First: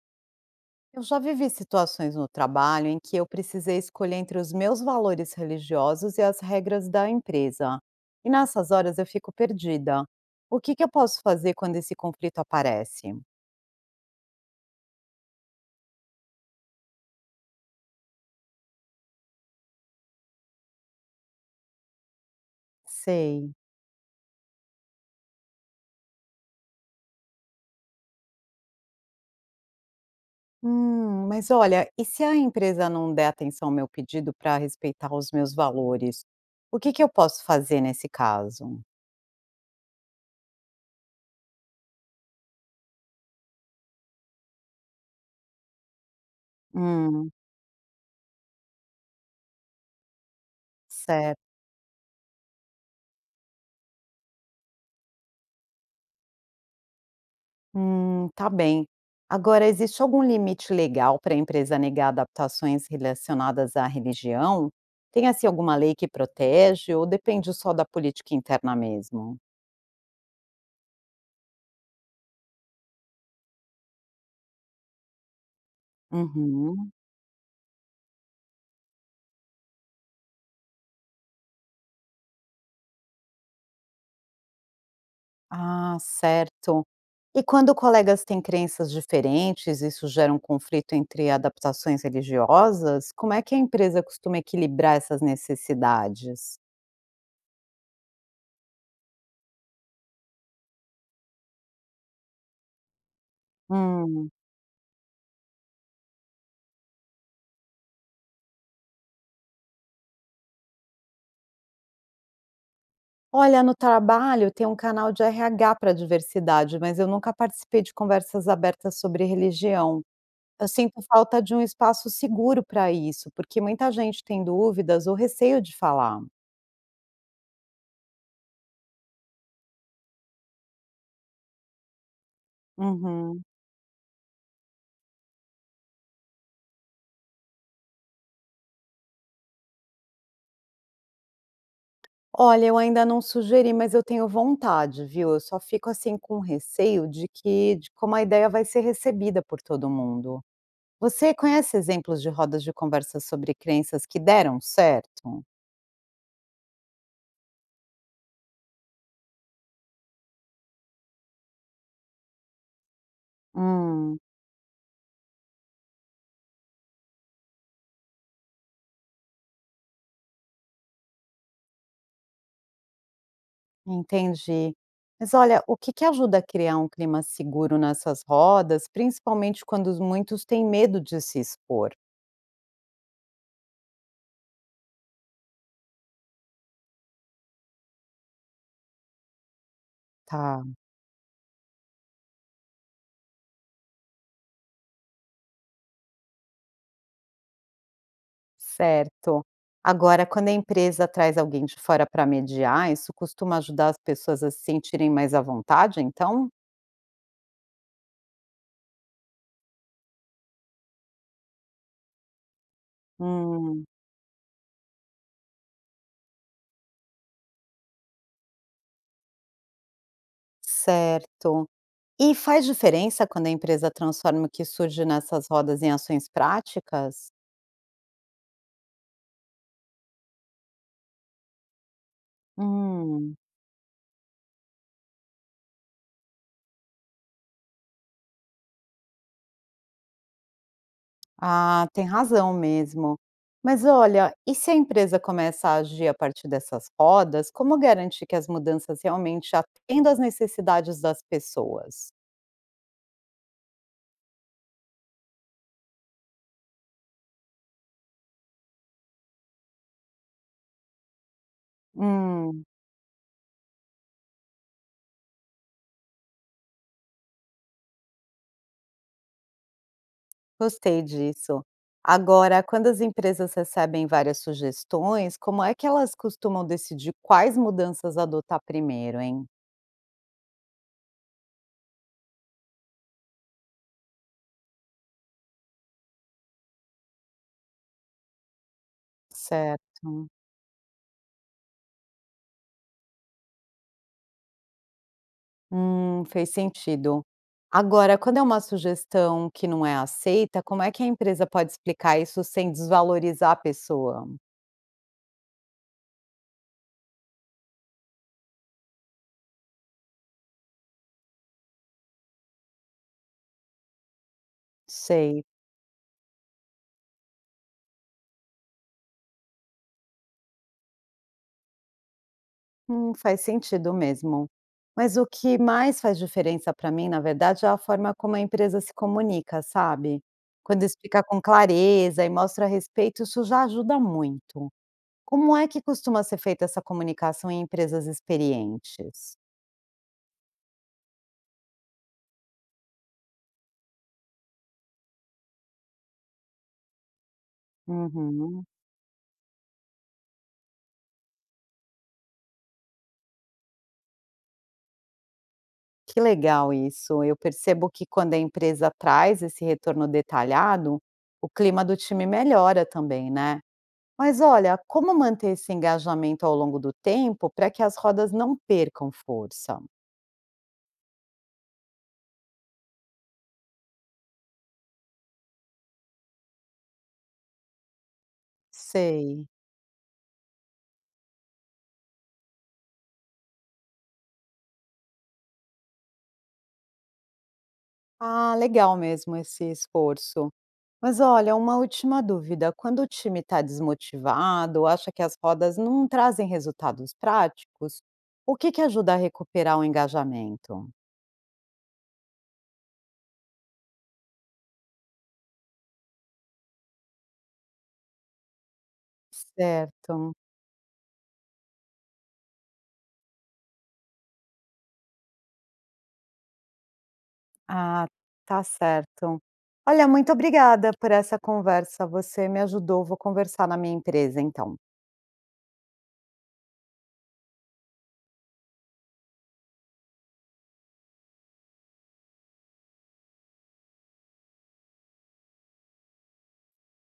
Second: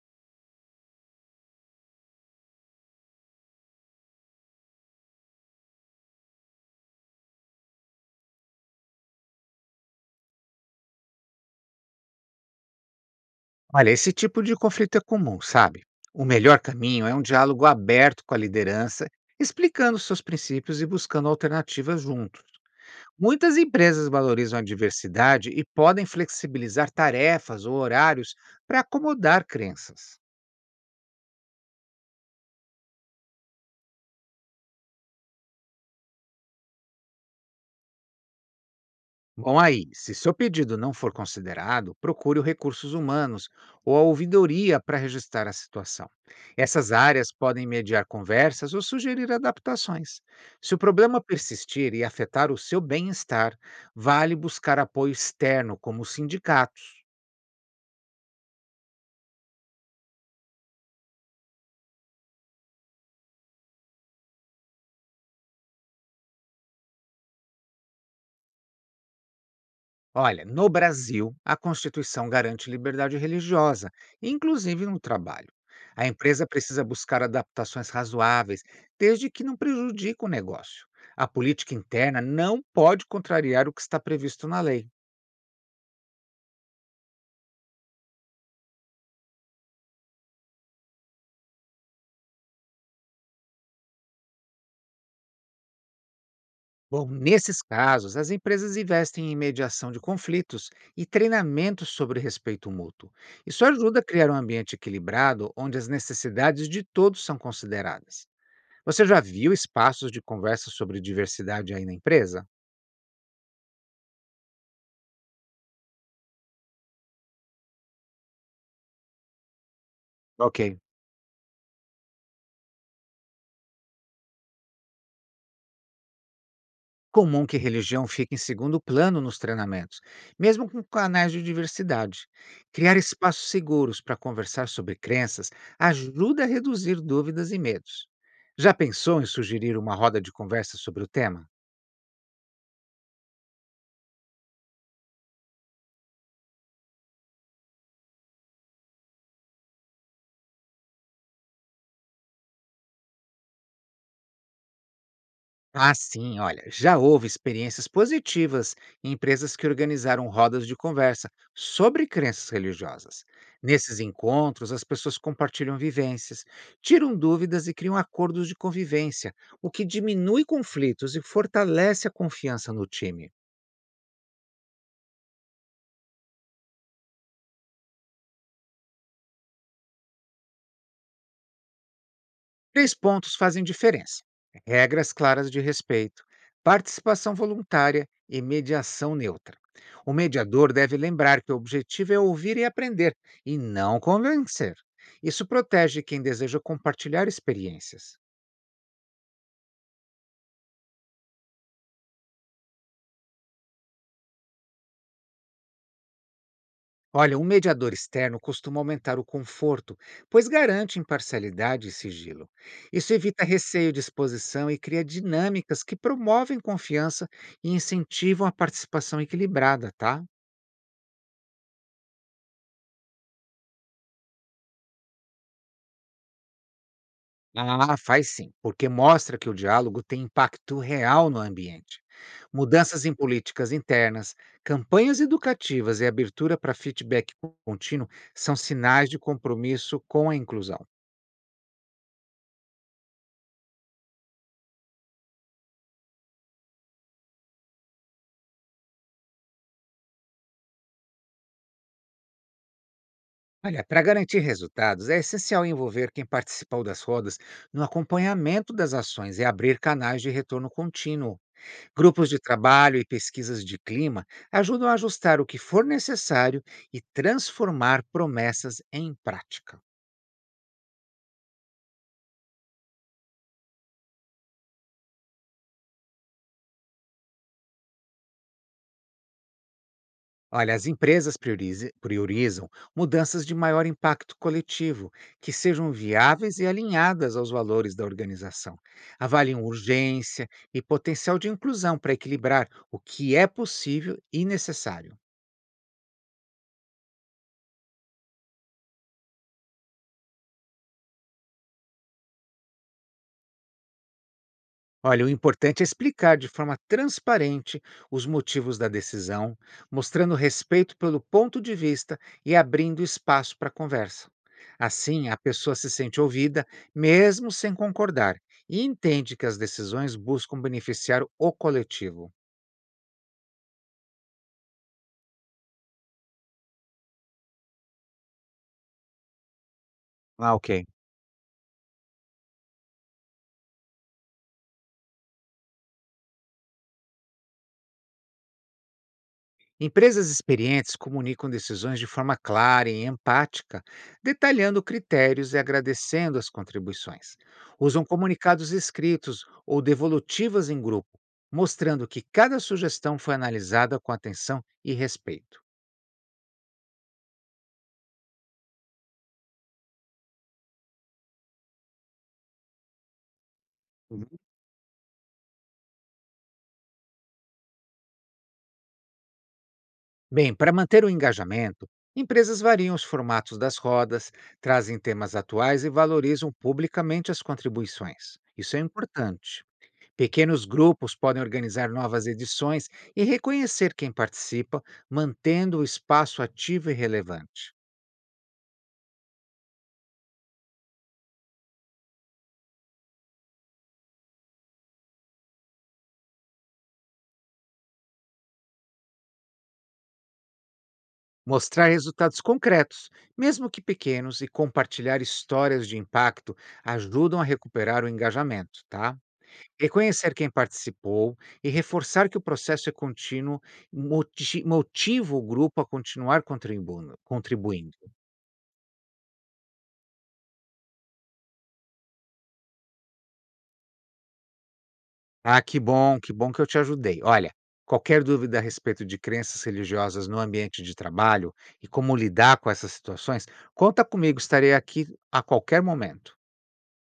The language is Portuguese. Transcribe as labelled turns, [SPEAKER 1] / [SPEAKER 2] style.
[SPEAKER 1] Eu já vivi situações no trabalho em que eu precisei escolher entre os meus valores religiosos e as regras da empresa. E nessas horas eu fico perdida. O que que eu posso fazer quando esse conflito aparece?
[SPEAKER 2] Olha, esse tipo de conflito é comum, sabe? O melhor caminho é um diálogo aberto com a liderança, explicando seus princípios e buscando alternativas juntos.
[SPEAKER 1] Sei.
[SPEAKER 2] Muitas empresas valorizam a diversidade e podem flexibilizar tarefas ou horários para acomodar crenças.
[SPEAKER 1] Mas olha, e se a empresa não der atenção ao meu pedido para respeitar os meus valores? O que que eu posso fazer nesse caso?
[SPEAKER 2] Bom, aí, se seu pedido não for considerado, procure o Recursos Humanos ou a ouvidoria para registrar a situação. Essas áreas
[SPEAKER 1] Hum,
[SPEAKER 2] podem mediar conversas ou sugerir adaptações. Se o problema
[SPEAKER 1] certo.
[SPEAKER 2] persistir e afetar o seu bem-estar, vale buscar apoio externo, como os sindicatos.
[SPEAKER 1] Tá bem. Agora, existe algum limite legal para a empresa negar adaptações relacionadas à religião? Tem assim alguma lei que protege ou depende só da política interna mesmo?
[SPEAKER 2] Olha, no Brasil, a Constituição garante liberdade religiosa, inclusive no trabalho. A empresa precisa
[SPEAKER 1] Uhum.
[SPEAKER 2] buscar adaptações razoáveis, desde que não prejudique o negócio. A política interna não pode contrariar o que está previsto na lei.
[SPEAKER 1] Ah, certo. E quando colegas têm crenças diferentes, isso gera um conflito entre adaptações religiosas? Como é que a empresa costuma equilibrar essas necessidades?
[SPEAKER 2] Bom, nesses casos, as empresas investem em mediação de conflitos e treinamentos sobre respeito mútuo. Isso ajuda a
[SPEAKER 1] Hum.
[SPEAKER 2] criar um ambiente equilibrado onde as necessidades de todos são consideradas. Você já viu espaços de conversa sobre diversidade aí na empresa?
[SPEAKER 1] Olha, no trabalho tem um canal de RH para diversidade, mas eu nunca participei de conversas abertas sobre religião. Eu
[SPEAKER 2] Ok.
[SPEAKER 1] sinto falta de um espaço seguro para isso, porque muita gente tem dúvidas ou receio de falar.
[SPEAKER 2] Comum que religião fique em segundo plano nos treinamentos, mesmo com canais de diversidade. Criar
[SPEAKER 1] Uhum.
[SPEAKER 2] espaços seguros para conversar sobre crenças ajuda a reduzir dúvidas e medos. Já pensou em sugerir uma roda de conversa sobre o tema?
[SPEAKER 1] Olha, eu ainda não sugeri, mas eu tenho vontade, viu? Eu só fico assim com receio de como a ideia vai ser recebida por todo mundo. Você conhece exemplos de rodas de conversa sobre crenças que deram certo?
[SPEAKER 2] Ah, sim, olha, já houve experiências positivas em empresas que organizaram rodas de conversa sobre crenças religiosas. Nesses
[SPEAKER 1] Hum.
[SPEAKER 2] encontros, as pessoas compartilham vivências, tiram dúvidas e criam acordos de convivência, o que diminui conflitos e fortalece a confiança no time.
[SPEAKER 1] Entendi. Mas olha, o que que ajuda a criar um clima seguro nessas rodas, principalmente quando os muitos têm medo de se expor?
[SPEAKER 2] Três pontos fazem diferença: regras claras de respeito, participação voluntária e mediação neutra. O
[SPEAKER 1] Tá.
[SPEAKER 2] mediador deve lembrar que o objetivo é ouvir e aprender, e não convencer. Isso protege quem deseja compartilhar experiências.
[SPEAKER 1] Certo. Agora, quando a empresa traz alguém de fora para mediar, isso costuma ajudar as pessoas a se sentirem mais à vontade, então?
[SPEAKER 2] Olha, um mediador externo costuma aumentar o conforto, pois garante imparcialidade e sigilo. Isso evita
[SPEAKER 1] Hum,
[SPEAKER 2] receio de exposição e cria dinâmicas que promovem confiança e incentivam a participação equilibrada, tá?
[SPEAKER 1] certo. E faz diferença quando a empresa transforma o que surge nessas rodas em ações práticas?
[SPEAKER 2] Ah, faz sim, porque mostra que o diálogo tem impacto real no ambiente. Mudanças em
[SPEAKER 1] Hum.
[SPEAKER 2] políticas internas, campanhas educativas e abertura para feedback contínuo são sinais de compromisso com a inclusão.
[SPEAKER 1] Ah, tem razão mesmo. Mas olha, e se a empresa começa a agir a partir dessas rodas, como garantir que as mudanças realmente atendam às necessidades das pessoas?
[SPEAKER 2] Olha, para garantir resultados, é essencial envolver quem participou das rodas no acompanhamento das ações e abrir canais de retorno contínuo. Grupos de
[SPEAKER 1] Hum,
[SPEAKER 2] trabalho e pesquisas de clima ajudam a ajustar o que for necessário e transformar promessas em prática.
[SPEAKER 1] gostei disso. Agora, quando as empresas recebem várias sugestões, como é que elas costumam decidir quais mudanças adotar primeiro, hein?
[SPEAKER 2] Olha, as empresas priorizam mudanças de maior impacto coletivo, que sejam viáveis e alinhadas aos valores da organização. Avaliam
[SPEAKER 1] Certo.
[SPEAKER 2] urgência e potencial de inclusão para equilibrar o que é possível e necessário.
[SPEAKER 1] Fez sentido. Agora, quando é uma sugestão que não é aceita, como é que a empresa pode explicar isso sem desvalorizar a pessoa?
[SPEAKER 2] Olha, o importante é explicar de forma transparente os motivos da decisão, mostrando respeito pelo ponto de vista e abrindo espaço para conversa. Assim, a
[SPEAKER 1] Sei.
[SPEAKER 2] pessoa se sente ouvida, mesmo sem concordar, e entende que as decisões buscam beneficiar o coletivo.
[SPEAKER 1] Faz sentido mesmo. Mas o que mais faz diferença para mim, na verdade, é a forma como a empresa se comunica, sabe?
[SPEAKER 2] Ah,
[SPEAKER 1] Quando
[SPEAKER 2] ok.
[SPEAKER 1] explica com clareza e mostra respeito, isso já ajuda muito. Como é que costuma ser feita essa comunicação em empresas experientes?
[SPEAKER 2] Empresas experientes comunicam decisões de forma clara e empática, detalhando critérios e agradecendo as contribuições. Usam
[SPEAKER 1] Uhum.
[SPEAKER 2] comunicados escritos ou devolutivas em grupo, mostrando que cada sugestão foi analisada com atenção e respeito.
[SPEAKER 1] Que legal isso. Eu percebo que quando a empresa traz esse retorno detalhado, o clima do time melhora também, né?
[SPEAKER 2] Uhum.
[SPEAKER 1] Mas olha, como manter esse engajamento ao longo do tempo para que as rodas não percam força?
[SPEAKER 2] Bem, para manter o engajamento, empresas variam os formatos das rodas, trazem temas atuais e valorizam publicamente as contribuições. Isso é
[SPEAKER 1] Sei.
[SPEAKER 2] importante. Pequenos grupos podem organizar novas edições e reconhecer quem participa, mantendo o espaço ativo e relevante.
[SPEAKER 1] Ah, legal mesmo esse esforço. Mas olha, uma última dúvida. Quando o time está desmotivado, acha que as rodas não trazem resultados práticos, o que que ajuda a recuperar o engajamento?
[SPEAKER 2] Mostrar resultados concretos, mesmo que pequenos, e compartilhar histórias de impacto ajudam a recuperar o engajamento, tá?
[SPEAKER 1] Certo.
[SPEAKER 2] Reconhecer quem participou e reforçar que o processo é contínuo motiva o grupo a continuar contribuindo.
[SPEAKER 1] Ah, tá certo. Olha, muito obrigada por essa conversa, você me ajudou, vou conversar na minha empresa então.
[SPEAKER 2] Ah, que bom que eu te ajudei. Olha, qualquer dúvida a respeito de crenças religiosas no ambiente de trabalho e como lidar com essas situações, conta comigo, estarei aqui a qualquer momento.